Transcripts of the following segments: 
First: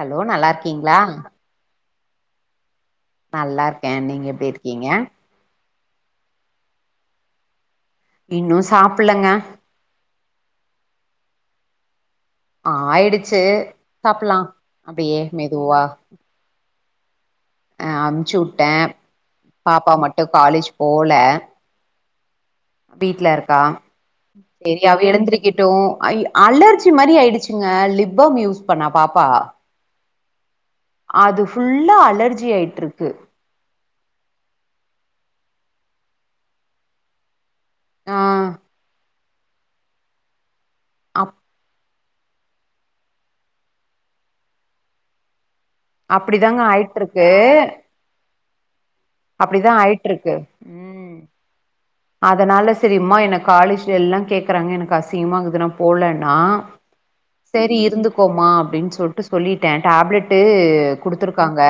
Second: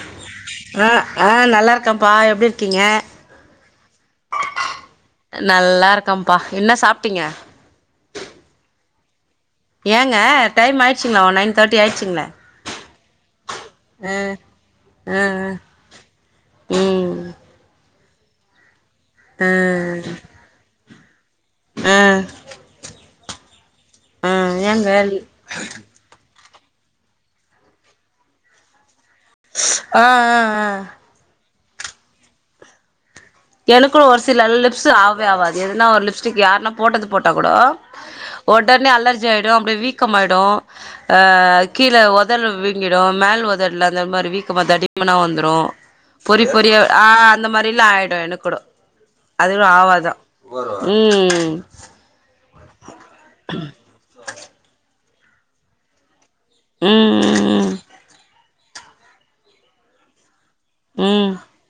Hello நல்லா ஆ இருக்கீங்களா ஆ நல்லா இருக்கப்பா எப்டி இருக்கீங்க நல்லா இருக்கே நீங்க எப்டி இருக்கீங்க நல்லா இருக்கப்பா என்ன சாப்ட்டீங்க இன்னு சாப்பல்லங்க ஏங்க டைமாயிடுச்சிங்ளா நையன் தேர்ட்டி ஆயிடுச்சிங்ளே ஆயிடுச்சு சாப்டலா அப்டியே ஆ மெதுவா ம் அ அமுச்சுவுட்டே பாப்பா மட்டு காலேஜ் போல அ வீட்லருக்கா செரி ஏங்க அவ எழுந்திருக்கட்டு அலர்ஜி மாரி ஆயிடுச்சுங்க லிப்பாம் யூஸ் பண்ணா பாப்பா ஆ ஆ ஆ அது ஃபுல்லா அலர்ஜியாயிட்டுருக்கு எனக்கு ஒரு சில லிப்ஸு ஆவே ஆகாது எதுனா ஒரு லிப்ஸ்டிக் யாருனா போட்டது போட்டா கூடோ ஆ ஒடனே அலர்ஜியாயிடு அப்டி வீக்கமாயிடு அ அப் கீழ் ல உஒடு வீங்கிடு மேல் உதட்ல அந்த மாதரி வீக்கமா தடிமனா வந்துரு பொறி அப்டிதாங்க பொறியா ஆ ஆயிட்ருக்கு அந்த மாதிரியெல்லா ஆயிடு எனக்கு கூடோ அதுலு அப்டிதா ஆவாதுதா ஆயிட்ருக்கு ம் அதனால செரிம்மா ஏ காலேஜ்ல எல்லா கேக்கறாங்க எனக்கு அசிங்மாருக்குது போலன்னா ம் செரி இருந்துக்கோமா அப்டின் சொல்ட்டு சொல்லிட்டே டேப்லெட் டு ம் குடுத்துருக்காங்க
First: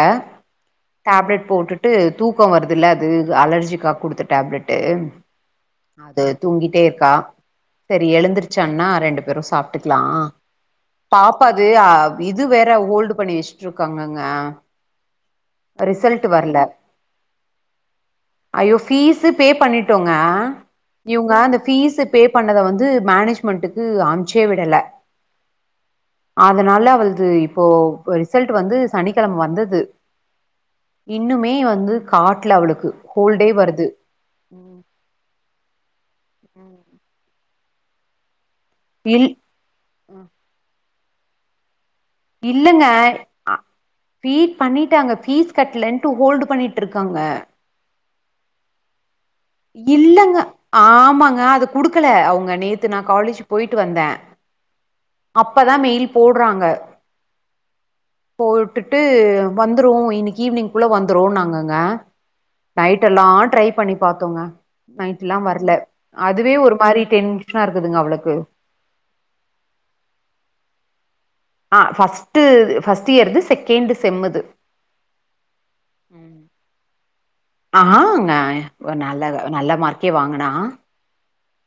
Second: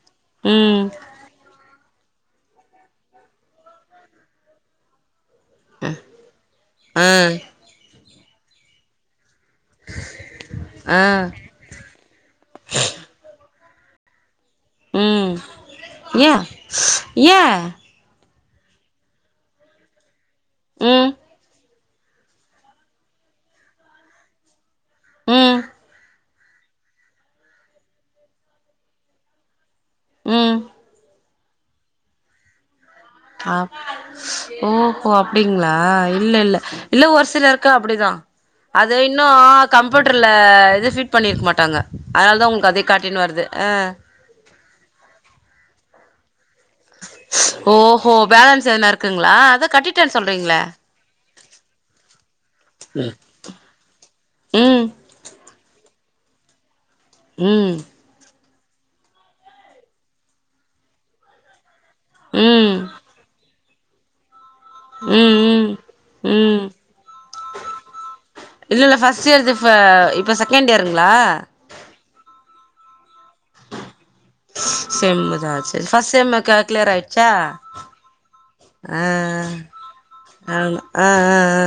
ம் ம் டேப்லெட் போட்டுட்டு தூக்கோ வருதுல்ல அது அலர்ஜிக்காக குடுத்த டேப்லெட்டு் அது தூங்கிட்டேருக்கா ஆ செரி எழுந்தருச்சான்னா ரெண்டு பேரு சாப்ட் ட்டுக்கலா ஆ பாப்பாது் இது வேற ஹோல்டு பண்ணி வெச்சுட்டுருக்காங்கங்க ம் ஏ ஏ ஐயோ ஃபீஸு பே பண்ணிட்டோங்க ம் இவங்க அந்த ஃபீஸ்ச பே பண்ணத வந்து மேனேஜ்மெண்ட்டுக்கு அனுப்ச்சே விடல ம் அதனால அவள்து இப்போ ரிசல்ட் வந்து சனிக்கெழம வந்தது ம் இன்னுமே வந்து காட்ல அவளுக்கு ஹோல்டே அப் வருது ஓ ஹோ அப்டிங்ளா இல்லெல்ல இல்ல ஒரு சிலருக் கு அப்டிதா அது இன்னு இல் கம்ப்யூட்டர்ல இது பிட் பண்ணிருக்க மாட்டாங்க அதனால தா உங்களுக் அதே காட்டின்னு வருது ஆ ஃபீஸ் பண்ணிட்டாங்க ஃபீஸ் கட்டலன்ட்டு ஹோல்டு பண்ணிகிட்டுருக்காங்க ஓஹோ பேலன்ஸ் எதுனா இருக்குங்ளா இல்லங்க ஆமாங்க அத குடுக்கல அவுங்க நேத்து நா காலேஜ் போயிட்டு வந்த ம் அப்பதா மெயில் போடுறாங்க ம் போட்டுட்டு வந்துடு இன்னைக்கி ஈவினிங்க்குள்ள வந்துடுன்னாங்கங்க ம் நைடெல்லா ட்ரை பண்ணி பாத்தோங்க நைடெல்லா ம் ம் வரல அதுவே ம் ஒரு மாதிரி டென்ஷனாருக்குதுங்க அவளுக்கு இல்லெல்ல ஃபஸ்ட் இயர் இது இப்ப இப்போ செகண்ட் இயருங்ளா ஆ ஃபர்ட்ஸ்டு து ஃபர்ஸ்ட் இயர்து செகண்டு் செம்முது செம் செம்பு தா அது ஃபஸ்ட்டு செம் கிளியர் ஆயிடுச்சா ஆகாங்க ஒரு ஆ நல்ல நல்ல மார்க்கே வாங்குனா ஆமா ஆ ஆ ஆ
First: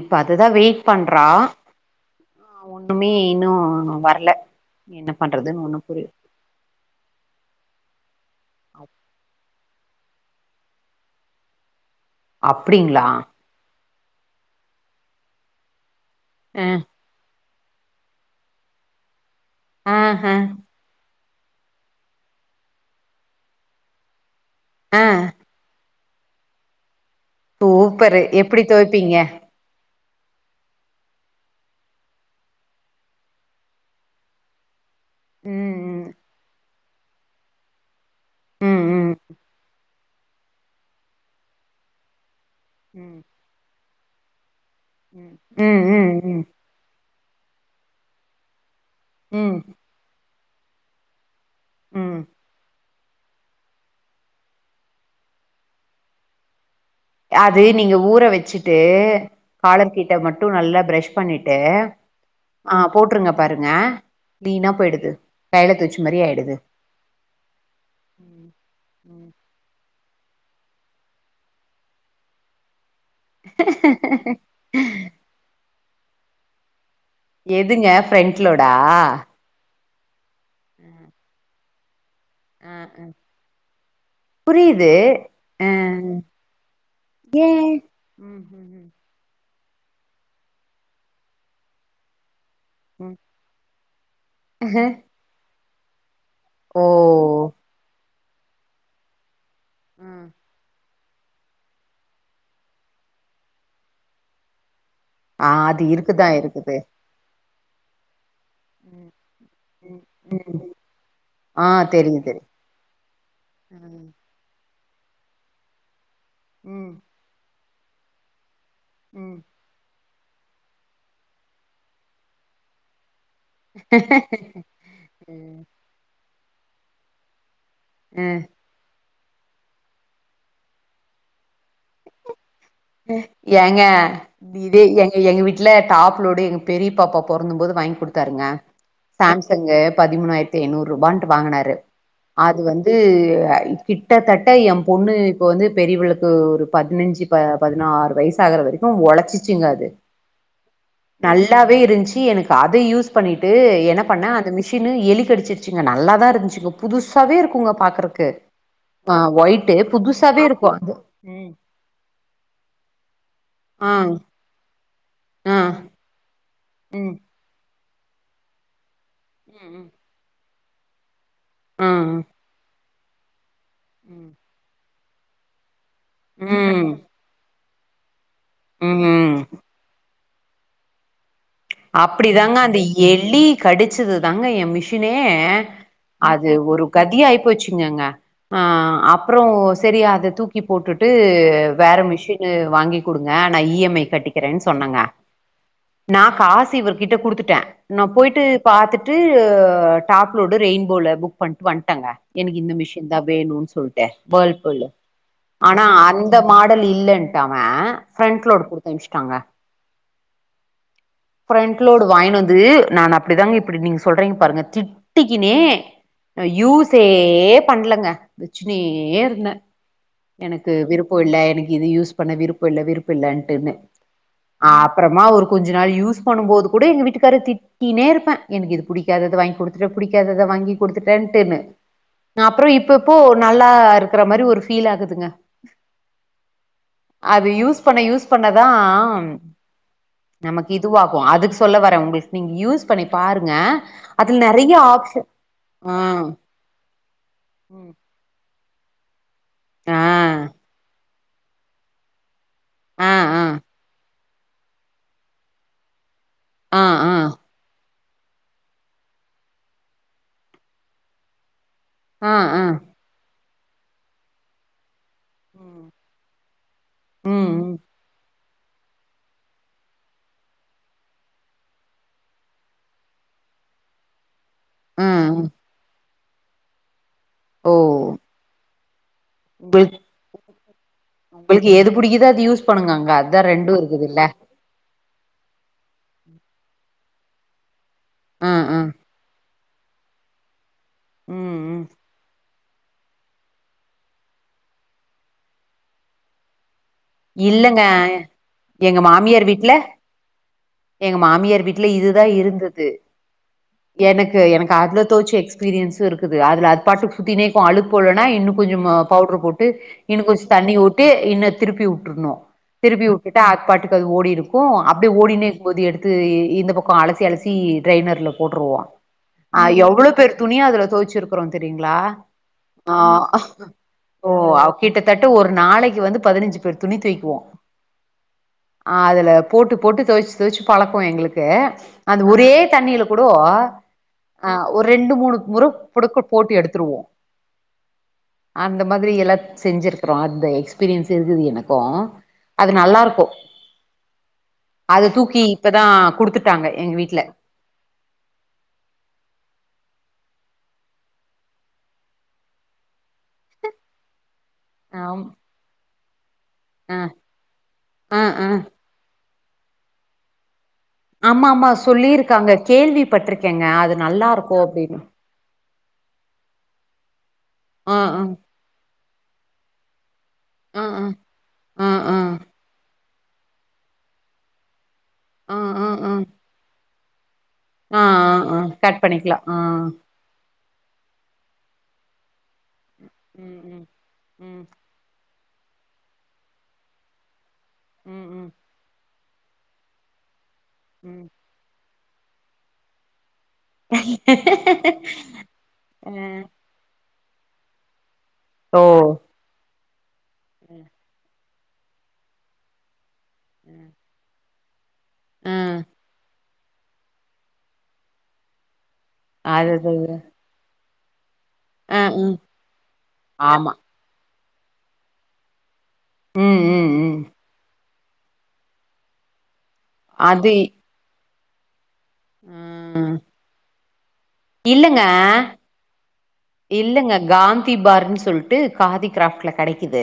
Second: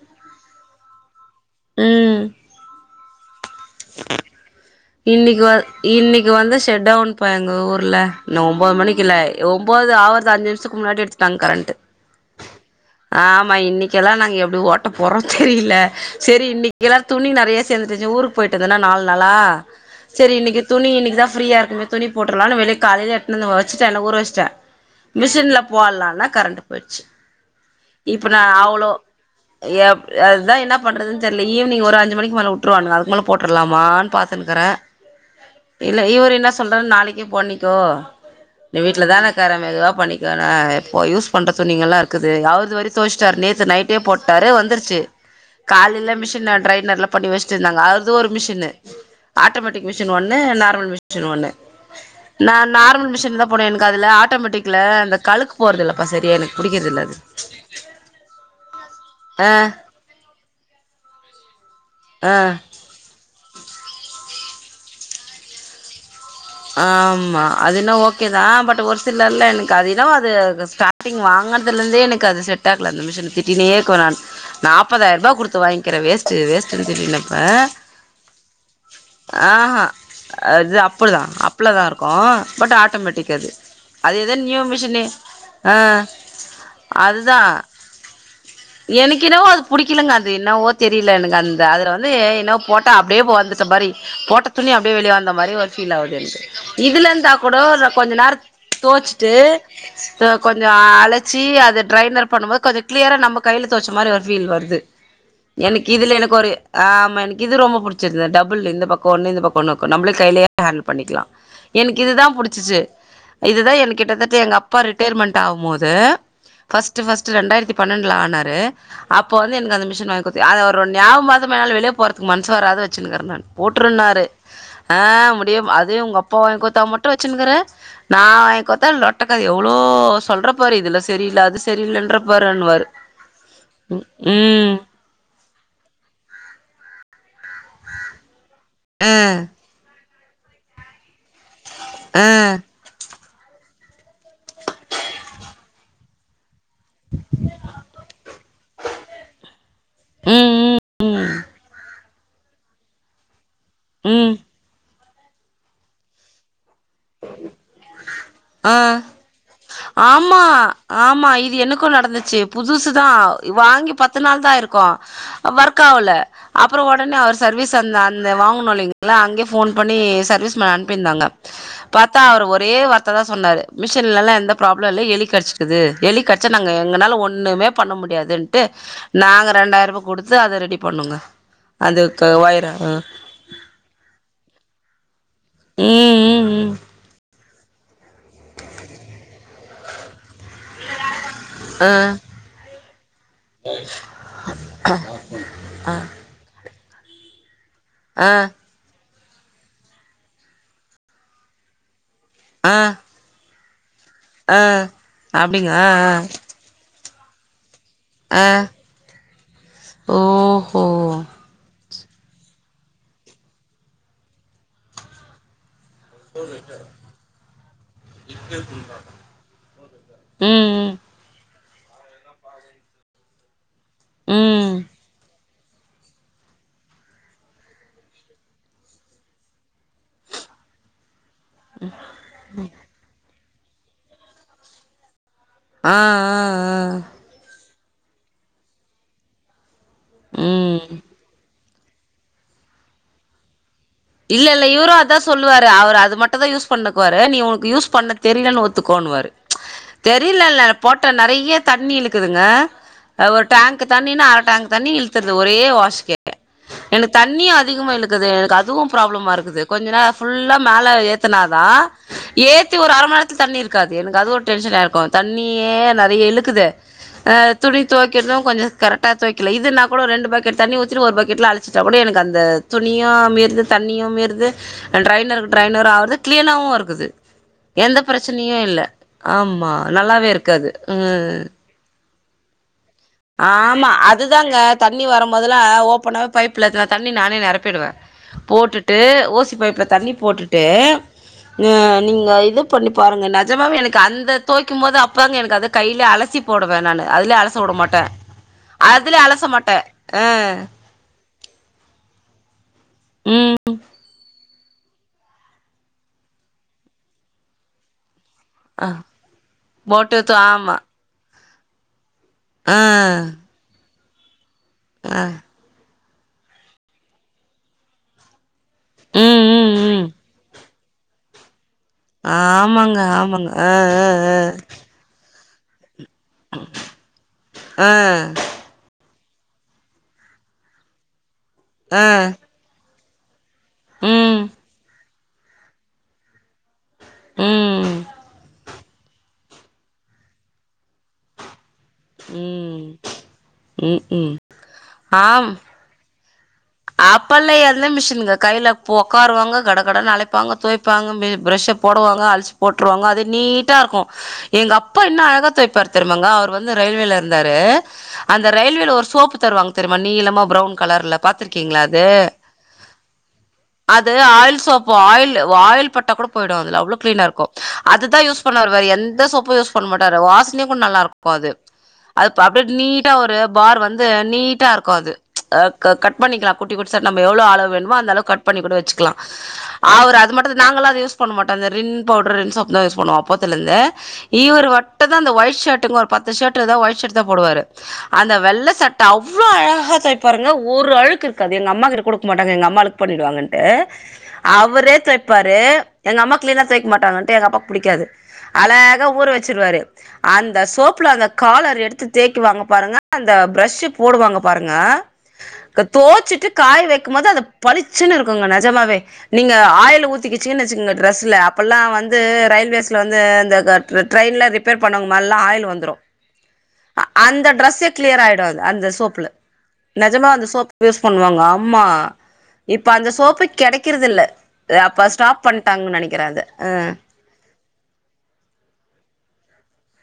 இப்ப அதுதா வெயிட் பண்றா ம் ஒண்ணுமே இன்னு வர்ல என்ன பண்றதுன் ஒண்ணு புரில் இங்க் வந்து ஷட்டோன்பா எங்க ஊர்ல இன்னு ஒம்போது மணிக்குல ஒம்போது தாவுரது அஞ்சு நிமிசத்துக்கு முன்னாடி எடுத்துட்டாங்க கரண்ட் அப்டிங்ளா மா இன்னைக்கெல்லா நாங்க எப்டி ஓட்ட போறோ தெரியல செரி அ இன்னைக்ல்லா துணி நெறையா சேந்துருச்சு ஊருக் போயிட்டதன்னா நால் நாளா ஆ செரி ஆ இன்னைக்கி துணி இன்னைக்குதா ஃப்ரீயா இருக்குமே துணி போட்றலானு வெளிய காலைல எட்த்துன் வச்சிட்டே என்ன ஊறவெச்சுடே ஆ மிசுன்ல போல்லான்னா கரண்ட்டு போய்ட்ச்சு சூப்பரு எப்புடி தொய்ப்பீங்க யப் அதுதா என்ன பண்றதுன் தெர்ல ஈவினிங் ஒரு அஞ்சு மணிக் மேல உட்ருவானுக அ துக்கு மேல போட்றலாமா பாத்துன்னுக்கற இல்ல ம் இவுரு இன்னா சொல் றாரு நாளிக்கே பண்ணிக்கோ நீ ம் வீட்ல ம் தான இக்கற மெதுவா பண்ணி க நா இப்போ யூஸ் பண்ற துணிங்கல்லாருக்குது அவ்ருது அவரே ம் தொவ்ஷ்டார் நேத்து நைட் டே போட்டாரு வந்துருச்சி ம் ம் கால்லுலே ம் ம் மிஷின்னா ட்ரைனர்ல பண்ணி வெஷ்ட்ர்ந்தாங்க அது ஒரு மிஷ்ஷின்னு ம் ஆட்டோமட்டிக் மிஷுன் ஒன்னு நார்மல் மிஷ்ன் ஒன்னு ம் நா நார்மல் மிஷின்தாப் போடுவே எனுக் அதுல ஆட்டோமெட்டிக்ல அந்த கழுக் போறதில்லப்பா செரியா எனக் புடிக்கிறதில்ல அது அது நீங்க ஊற வெச்சிட்டு ஆ காலர்க் கிட்ட மட்டு நல்லா பிரஷ் பண்ணீட்டு ஆ ஆ போட்ருங்க பாருங்க க்ளீனா போய்டுது கைல தொவ்ச்ச மாரியே ஆய்டுது ஆம்மா அது இன்னா ஓகே தா பட் ஒரு சிலர்ல எனக் அது இனவோ அது அது ஸ்டா டிங் வாங்கன்துலர்ந்தே எனக்கு அது செட்டாகல அந்த மிஷினு திட்டினேர்க்குவ நானு ம் நாப்பதாய்ருபா குடுத்து வாங்க்கிற வேஸ்ட்டு வேஸ்ட்டுனு திட்டின்னிர்ப் எதுங்க ஃப்ரெண்ட்லோடா ஆ ஆ அது ம் அப்புடி தா அப்லதாருக்கு ஆ பட் ஆ ஆட்டோமெட்டிக் அது அது எதோ நியூ புரியுது மிஷுனு அ ஆ ஏ ம் ம் எனுக்கின்னாவோ அதுப் புடிக்கிலங்க அது இன்னவோ தெரில்ல எனக் அந்த அதுல வந்து என்னோவ் போட் டா ம் அப்டே வந்துட்டா மாறி போட்டத் துணி அப்டே ம் வெளிய வந்த மாரி ஒர் ஃபீல் ஆவுது எனுக் ஓ இதுலர்ந்துதா கூடோ ஒரு கொஞ்ச நேர்த் தொவ்ச்சிட்டு ம் அ கொஞ்சோ அலச் சீ அது ட்ரைனர் பண்ணு போத் கொஞ்ச க்ளியரா நம்ப கைல தொவ்ச்ச மாரி ஒரு ஃபீல் வர்து ஆ அது எனுக்கிதுல இருக்குதா எனக் ஒரு இருக்குது ஆம்மா எனிக் கிது ரொம்ப புடிச்சது இத டபுளு இந்த பக்கோ ம் ஒன்னு இந்த பக்கோ ஒன்னுர்க்கு ம் நம்ப்ளே கைலியே பண்ணிக்லா ஆ எனுக் தெரியு இதுதா தெரியு புடிச்சுச்சு இதுதா எனக் ம் கிட்டத்தட்ட எங்க அப்பா ரிட்டேர்மன்ட் ஆவும்மோது ம் ஃபஸ்ட்டு ஃபர்ஸ் டு ரெண்டாய்ர்த்தி பண்ணன்ட்ல ஆனாரு அப்போ ம் வந்து எனுக் அந்த மிஷுன் வாங் குத்து அத ஒரு ஞாவமர்தமேல வெளியே போறதுக்கு மன்ஸு வராத வெச்சினுக்கற நானு போட்ருன்னாரு ஆ ம் முடியேம் அதே உங்கப்பா வாய்ங்க்குத்தா மட்டு வெச்சுன்னுக்கற நா ம் வாங்க்குத்தா லொட்டக்கத எவ்ளோ சொல்றப்பாரு இதுல செரில்ல அது செரில்லன்ற பாருன்வாரு ஏங்க இதே எங் எங்க வீட்ல டாப்லோடு எங்க பெரிய பாப்பா பொறந்தும் போது வாய்ங்க் குடுத்தாருங்க ஆ சேம்சங்கு பதிமூணாயிர்த்தைனூரூபான்ட்டு வாங்குனாரு ஆ அது வந்து கிட் டத்தட்ட எம் பொண்ணு இப்போ வந்து பெரியவ்ளுக்கு ஒரு பதினஞ்சு ப பதினாறு வயசு ஆகறவரிக்கு ஒழச்சிச்சுங்க அது ம் ம் நல்லாவே இருன்ச்சி எனுக் கத யூஸ்ப் பண்ணிட்டு என்ன பண்ண ம் அந்த மிஷின்னு எலி கடிச்சிர்ச்சிங்க நல்லாதா இர்ந்த்ச்சு புதுசாவேருக்குங்க பாக்குறக்கு ஆ ஒய்ட்டு புதுசாவே இருக்கு அது ம் கு நடந்துச்சி புதுசுதா ஆ வாங்கி பத்து நாள் தாயிருக்கோ ஆ வருக்காவுல அப்றோ ம் ஒடனே அவுரு சர்வீஸ் அந்த அந்த வாங்குனோ இல்லிங்ளா அங்யே ஃபோன் ம் ம் பண்ணி சர்வீஸ் மேன் அன்ப்பிர்ந்தாங்க ஆ பாத்தா அவரு ஒரே வார்த்த தா சொன்னாரு ம் மிஷ்ஷின்லல்லா எந்த ப்ராப்ள இல்ல எலிக் கட்ச்சிக்குது எலி கடிச்சா நாங்க எங்கனால ஒன்னுமேப் பண்ண முடியாது ன்ட்டு ம் ம் நாங்க ரெண்டாயிர்பா குடுத்து அத ரெடி பண்ணோங்க அது அப்டி க தாங்க ஒயர அந்த எலி கடிச்சிது தாங்க என் மிஷ்ஷினே ம் அது ம் ம் ஒரு கதியா ஆய்ப் போச்சிங்கங்க ஆ அப்றோ செரி அத தூக்கி போட்டுட்டு ஆ வேற மிஷின் வாங்கி் குடுங்க நா இ எம் ஐ கட்டிக்கிறேன் சொன்னங்க நா காசு இவர்கிட்ட குடுத்துட்டே நா ஆ போய்ட்டு பாத்துட்டு டாப்லோடு ரெயின்போல புக் பண்ட்டு வன்ட்டங்க எனுக்கு இந்த ஆ மிஷின் த வேணுன் சொல்ட்டு வேர்ல் ஆ புலு அப்டிங்க ஆனா ஆ அந்தப் மாடல் இல்லன்ட்டவ ஆ ஆ ஃப்ரண்ட்லோடு குடுத்து அம்ச்ட்டாங்க ஓஹோ ஃபிரண்ட்லோடு வாய்னுவந்து நானு அப்டிதாங்க இப்டி நீங்க சொல்றீங்க பாருங்க திட்டிகினே அ யூஸே பண்லங்க வச்சினேருந்தே ம் எனக்கு ம் விருப்போ இல்ல எனக்கு இத யூஸ் பண்ண விருப்போ இல்ல விருப்பு இல்லன்ட்டுனு ம் ஆப்றமா ஒரு கொஞ்ச நாள் யூஸ் பண்ணும்போது கூட எங்க வீட்டுக்காரு திட் டினேருப்பே எனக்கு இது புடிக்காதத வாங்கி குடுத்துட்ட புடிக்காதத வாங்கி குடுத்துட்டேன்டுனு அப்றோ இப்ப இப்போ நல்லா இருக்ற மாரி ஒரு ஃபீல் ஆகுதுங்க ஆ ஆ ஆ அது யூஸ் பண்ண யூஸ் பண்ணதா ஆ நமக்கு ம் இதுவாகு அதுக்கு சொல்ல வரே உங்ளுக் நீங்க யூஸ் பண்ணி பாருங்க அதுல இல்ல இல்ல நெறைய இவுரு அதா ஆப்ஷன் சொல்லுவாரு ஆ அவரு அது மட்டுதா யூஸ் பண்ணுக்வாரு நீ உனக்கு யூஸ் ம் பண்ண தெரிலனு ஒத்துக்கோணுவாரு ஆ தெரிலல்ல போட் டா நெறைய தண்ணி இழுக்குதுங்க ஆ ஆ ஒரு டேங்க் தண்ணிணா அர டேங்க் தண்ணி இழுத் துர்து ஒரே வாஸ்க்கே ஆ எனக்கு தண்ணியு அதிகமா இழுக்குது எனக்கு அதுவும் ப்ராப்ளமா இருக்குது கொஞ்ச நேரோ ஃபுல்லா மேல ஏத்தனாதா ஆ ஆ ஆ ஏத்தி ஒரு அர மண் நேரத் தண்ணி இருக்காது எனக்கு அது ஒரு டென்ஷனாருக்குன் தண்ணியே ம் நெறைய இழுக்குது அ ம் ம் துணி தொவைக்கிறது கொஞ்ச கரெக்டா தொய்க்கல இதுனா கூட ரெண்டு பக்கெட் தண்ணி ஊத்திட்டு ஒரு பக்கெட்ல அலசிட்டா கூட எனக்கு அந்த துணியு மீர்ந்து தண்ணியு மீறுது ஆ ஆ ட்ரைனரு ட்ரைனரு ஆவுர்து க்ளீனாவு இருக்குது ஓ எந்தப் பிரச் ச்னையு இல்ல ஆமா உங்களுக் நல்லாவேருக்கு அது ம் உங்களுக்கு எது புடிக்குதோ அது யூஸ் பண்ணுங்கங்காது ஆமா அதுதாங்க தண்ணி வரம்போதுலா ஓப்பனாவே பைப்புல ந தண்ணி நானே நெரப்பிடுவே ஆ ஆ போட்டுட்டு ஓசிபைப்புல தண்ணி போட்டுட்டு ம் நே ம் நீங்க இதுப் பண்ணி பாருங்க நெஜமாவே எனுக்கு அந்த தொய்க்கும்போது அப்பதாங்க எனக்கு அத கைல அலசிப் போடுவே நானு அதுலே அலச வுட இல்லங்க மாட்டே எங்க அதுல மாமியார் அலச வீட்ல மாட்டே அ எங்க மாமியார் வீட்ல இதுதா இருந்துது ம். எனக்கு எனக்கு அதுல தொவச்சு எக்ஸ் பீரியன்ஸு இருக்குது அதுல அது பாட்டுக் சுத்தினேக்கு அழுக் போலனா இன்னு அ கொஞ்சமா பவுட்ரு போட்டு இன்னு து கொஞ்ச தண்ணி ஆமா. ஊட்டி இன்னு திருப்பி வுட்ருணு அ திருப்பி வுட்டுட்டு அத் பாட்டுக்கு அது ஓடிருக்கு அப்டியே அ. ஓடினேக் போது எடுத்து இந்த பக்கோ அலசி அலசி ட்ரரைனர்லப் போட்ருவோ ம் ஆ ம் ம். எவ்ளோ பேர் துணிய அதுல தொவச்சிருக்கறோ தெரியுங்ளா ஆமங்க ஆமங்க அ ஓ அ அ கிட்டத்தட்ட ஒரு நாளைக்கு வந்து பதினஞ்சு பேர் துணி தொய்க்குவோ அ. அதுல போட்டு போட்டு தொவச்சு தொவச்சு பழக்கோ எங்களுக்கு அ அது அ. ஒரே தண்ணில கூடோ ம் ஆ ஒரேத் ரெண்டு மூனு முறப் புடுக்கல் போட்டு எடுத்ருவோ ம் அந்த மாதிரி எல்லாத் செஞ்சுருக்குறோ அந்த எக்ஸ்பீரியன்ஸ் இருக்குது எனக் கோ அது ம் நல்லாருக்கு ம் ம் அது தூக்கி இப்ப தா குடுத்துட்டாங்க எங்க வீட்ல ஆப்பல்லா எ ந்த மிஷினுங்க கைலப் ஒக்காருவாங்க கட கடனு அழைப்பாங்க தொய்ப்பாங்க மே ப்ரஷ போடுவாங்க அழ்சி போட்ருவாங்க அது நீட்டாருக்கு எங்கப்பா இன்னு ஆம் அழகா தொய்ப்பாருத் தெர்மாங்க அவர் வந்து ஆ ரயில்வேலருந்தாரு ஆ ஆ அந்த ரயில்வேல ஒரு சோப்பு தருவாங்க தெரியுமா நீளமா ப்ரவுன் கலர்ல ஆமா பாத்துருக் ஆமா கீங்ளா அது சொல்லிருக்காங்க கேள்விப்பட்டிருக்கேங்க அது நல்லா இருக்கு ஆயில் சோப் அப்டின்னு ஆயில் ஆயில் பட்டா கூட போயிடும் அதுல அவ்ளோ க்லீனா இருக்கூ ஆ ஆ அதுதான் யூஸ் பண்ண வருவாரு எந்த சோப்பும் யூஸ் பண்ண மாட்டாரு வாசனையும் கூட ஆ நல்லா ஆ இருக்கும் அது ஆ ஆ அது ஆ அப்டியே நீட் சா ஒரு பார் வந்து நீட்டா இருக்கும் அது அ ஆ க ஆ கட் பண்ணிக்கலாம் குட்டி குட்டிசா நம்ப எவ்ளோ அளவு வேணுமோ ஆ அந்த அளவுக் ஆ கட் ஆ பண்ணி கூட கட் வச்சுக்கலாம். பண்ணிக்கலா ஆ அவர் அது மட் நாங்கலா அது யூஸ் பண்ண மாட்டோம் அந்த ரின் பவுடர் ரின் சோப்புதான் யூஸ் பண்ணுவோம் ம் அப்பொத்துலந்து ம் ம் இவர்வட்டு தான் இந்த ஒயிட்ஷர்ட்டுங்க ஒரு பத்து ஷர்ட்தா ஒயிட்ஷர்ட் தான் போடுவாரு ம் அந்த ம் வெள்ள சட்ட அவ்ளோ அழஹா தைபாருங்க ஒரு ம் கிருக்காது எங்க அம்மாகிட்ட குடுக்க மாட்டங்க அம்மாளுக் பண்ணிடுவாங்கன்டு அவரே தெய்ப்பாரு அ எங்க அம்மா க்ளீனா தெய்க்க மாட்டாங்கன்டு எங்க அப்பா புடிக்காது. ஓ அழகா ஊற வச்சுருவாரு அந்த சோப்ல அந்த காலர் எடுத்து தேக்கிவாங்க பாருங்க அந்த ப்ரஷ்ஷு போடுவாங்க பாருங்க ஆ தோச்சிட்டு காய வைக்கும் மோது அத பளிச்சுன்னு இருக்குங்க நெஜமாவே நீங்க ஆயில் அதுதது ஊத்தக்கிச் சீனு வெச்சிகோங்கா ட்ரெஸ்ல அப்பெல்லா ஆ வந்து ம் ரயில்வேஸ்ல வந்து அந்த ஆமா கர் ட்ரெ ட்ரெயின்லா ரிப்பேர் பண்ணவுங்க மேலலாம் ஆயில் வந்துரும் ம் ம் ம் அந்த டிரஸ்ஸே கிளியர் ஆயிடும் அதுல அந்த சோப்ல நிஜமா அந்த அது சோப் யூஸ் பண்ணுவாங்க ஆம்மா இப்ப அந்த ம் சோப்பே கெடக்கிறதில்ல எ இல்லங்க அப்ப ஸ்டாப் பண்ட்டாங்கன்னு நெனக்கிற அத அ இல்லங்க காந்தி பார்ன்னு சொல்ட்டு காதி கிராஃப்ட்ல கடக்கிது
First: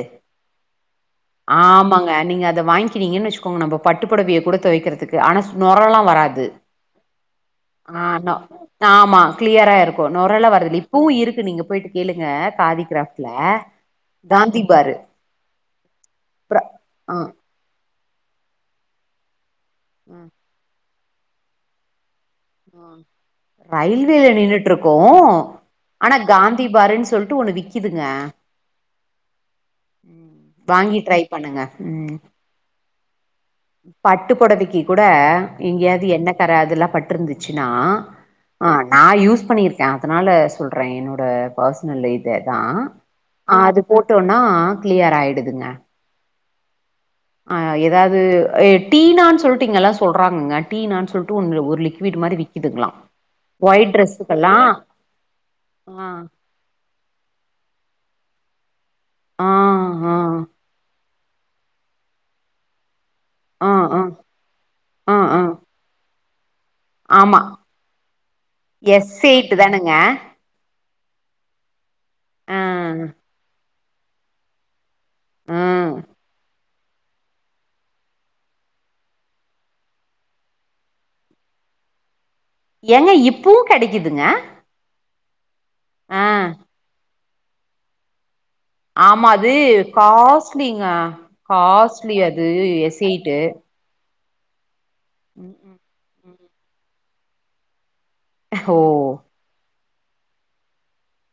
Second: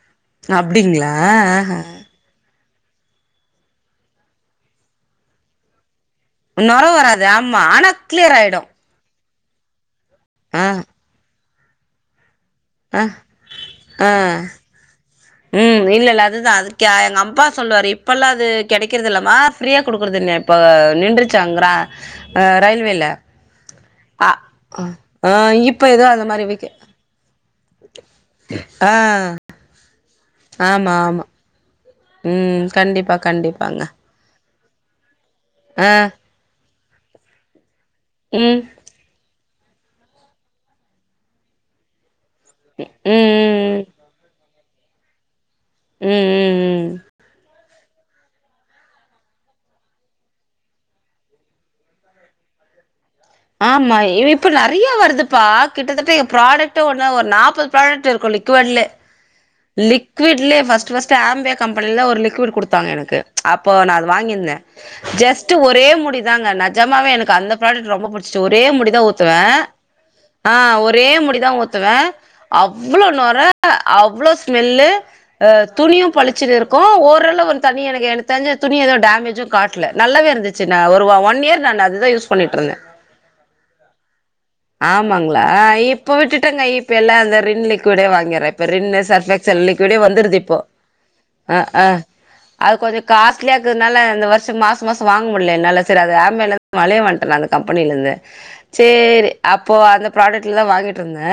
அப்டிங்களா ஆஹ ஆமாங்க நீங்க அத த வாங்கிறீங்கனு வச்சுக்கோங்க நம்ப பட்டுப்பொடவய கூட தொவக்கிறதுக்கு ஆனா நொறலாம் வராது நொர வராது ஆமா ஆ நொ ஆனாக்ளியர் ஆயிடும் ஆமா க்ளியரா இருக்கும் நொரலா வரதில்ல இப்பவும் இருக்கு நீங்க போயிட்டு கேளுங்க காதி ஆ கிராஃப்ட்ல ஆ காந்தி பாரு ம் இல்ல இல்ல அதுதான் ப்ர அது கியா அது ஆ எங்க அப்பா சொல்லுவாரு இப்பெல்லாம் அது கெடக்கிறது இல்லமா ஃப்ரீயா ஆ குடுக்குறதில்லயாம் இப்ப நின்றுச்சாங்ர ஆ ரயில்வேல ரயில்வேல அ நின்னுற்றுக்கும் ஆ இப்ப ஏதோ ஆனா அந்த மாரி காந்தி விக்க பாருன்னு சொல்ட்டு ஒன்னு விக் ஆ ம் ஆமா வாங்கி ட்ரை ஆமா பண்ணுங்க ம் ம் கண்டிப்பா கண்டிப்பாங் பட்டுப்பொடவைக்கு கூட ஆ எங்கேயாது என்ன கர அதெல்லாம் பட்ருந்துச்சுன்னா ம் ஆ நான் யூஸ் பண்ணிருக்க அதனால சொல்றே என்னோட பெர்சனல் இதேதான் ம் அது ம் போட்டோன்னா கிளியர் ஆயிடுதுங்க ம் ம் ம் ஆ ஏதாது ஏ டீனான்னு சொல்ட்டு இங்கெல்லா சொல்றாங்கங்க டீனான்னு சொல்ட்டு ஒரு லிக் விடு மாறி விக்கிதுங்களாம் ஆமா இவ் இப்ப நெறைய வருதுப்பா ஆ கிட்டத்தட்ட எ ப்ராடக்ட் ஒன்னு ஒரு நாப்பது ப்ராடக்ட் இருக்கும் லிக்விட்லே. ஆ ஆ ஆ லிக்விட்லே பஸ்ட் பஸ்ட் ஆம்பியாக் கம்பெனில ஒரு லிக்விட் குடுத்தாங்க எனக்கு அப்போ நான் ஆ அத வாங்கிருந்தே ஆ ஆ ஜஸ்ட்டு ஒரே முடி தாங்க நஜமாவே எனக்கு ஆமா அந்த ப்ராடக்ட் ரொம்ப புடிச்சிச்சு ஒரே மூடிதான் எஸ் ஊத்துவ எயிட் தானுங்க ஆ ஒரே முடிதான் ஊத்துவ ஆ அவ்ளோ நொர அவ்ளோ ஸ்மெல்லு ஆ துணியும் பழிச்சுன்னு இருக் கூ ஓரளவு அந்த தண்ணி எனக்கு எனக்கு தெரிஞ்சி துணி எதுவும் டேமேஜூம் காட்டல நல்லாவே இருந்துச்சு ஒரு ஒன் இயர் நான் அது தா யூஸ் பண்ணிட்ருந்த ஏங்க இப்பவும் கெடக்கிதுங்க ஆமாங்களா இப்ப விட்டுட்டேங்க இப்ப எல்லாம் அந்த ரின் லிக்விடே வாங்கியற ப ரின்னு ஆமா அது சர்ஃப்எக்செல் லிக்விடே வந்துருது இப்போ காஸ்ட்லிங்க அ அ காஸ்ட்லி அது கொஞ்சோ எஸ் எயிட்டு காஸ்லியாக்கு னால இந்த வருஷம் மாசம் மாசம் வாங்க முடியல என்னால சரி அது ஆம்வேலந் வலியவன்ட்ட அந்த கம்பெனில இருந்து ஓ சேரி அப்போ அந்த ப்ராடக்ட்ல தான் வாங்கிட்டுருந்த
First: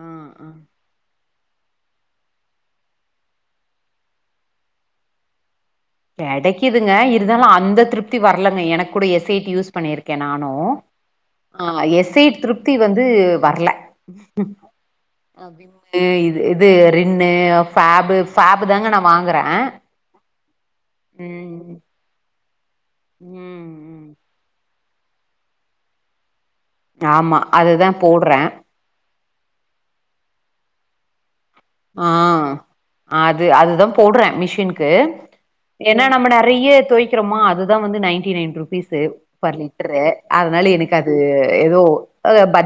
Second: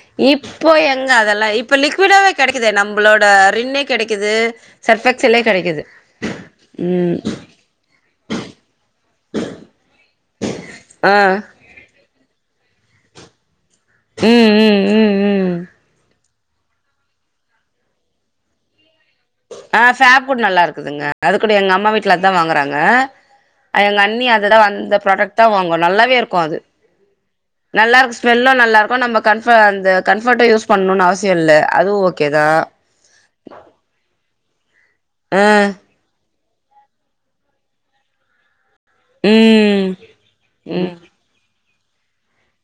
ஆ ஆ இப்போ எங் அதெல்லா இப்ப லிக்விடாவே கெடக்கிது நம்மளோட ரின்னே கெடக்கிது சர்ஃப் எக்செலே கெடக்கிது கெடக்கிதுங்க இருந்தாலு அந்த த்ருப்தி வரலங்க எனக்கு கூட எஸ் எய்ட் யூஸ் பண்ணியிருக்கே நானு ஆ எஸ் எய்ட் திருப்தி வந்து வரல ம் ம் ம் ம். ஏ இத் இது ரின்னு ஃபேப்பு ஃபேப்பு தாங்க நா வாங்குறே ஆ ஃபேப் கூட நல்லா இருக்குதுங்க அது கூட ம் எங்க அம்மா வீட்ல அதா வாங்குறாங்க ம் எங்க ம் அண்ணி அத தா அந்த ப்ராடக்ட் தா வாங்கு நல்லாவே இருக்கு அது ஆமா அதுதா நல்லா இருக்கு போடுறே ஸ்மெல்லு நல்லா இருக்கு நம்ம கம்ஃபெ அந்த கம்ஃபெட்டு யூஸ் பண்ணும்னு அவசியோல்ல ஆ அது அதுதா போடறே மிஷின்கு ஆ ஏன்னா நம்ம நெறைய தோய்க்கிறோமா அதுதா வந்து நைன்டி நைன் ருப்பீஸ் ஸூ பர் ம் லிட்டரு அதனால ம் எனக்கு அது ஏதோ அ ப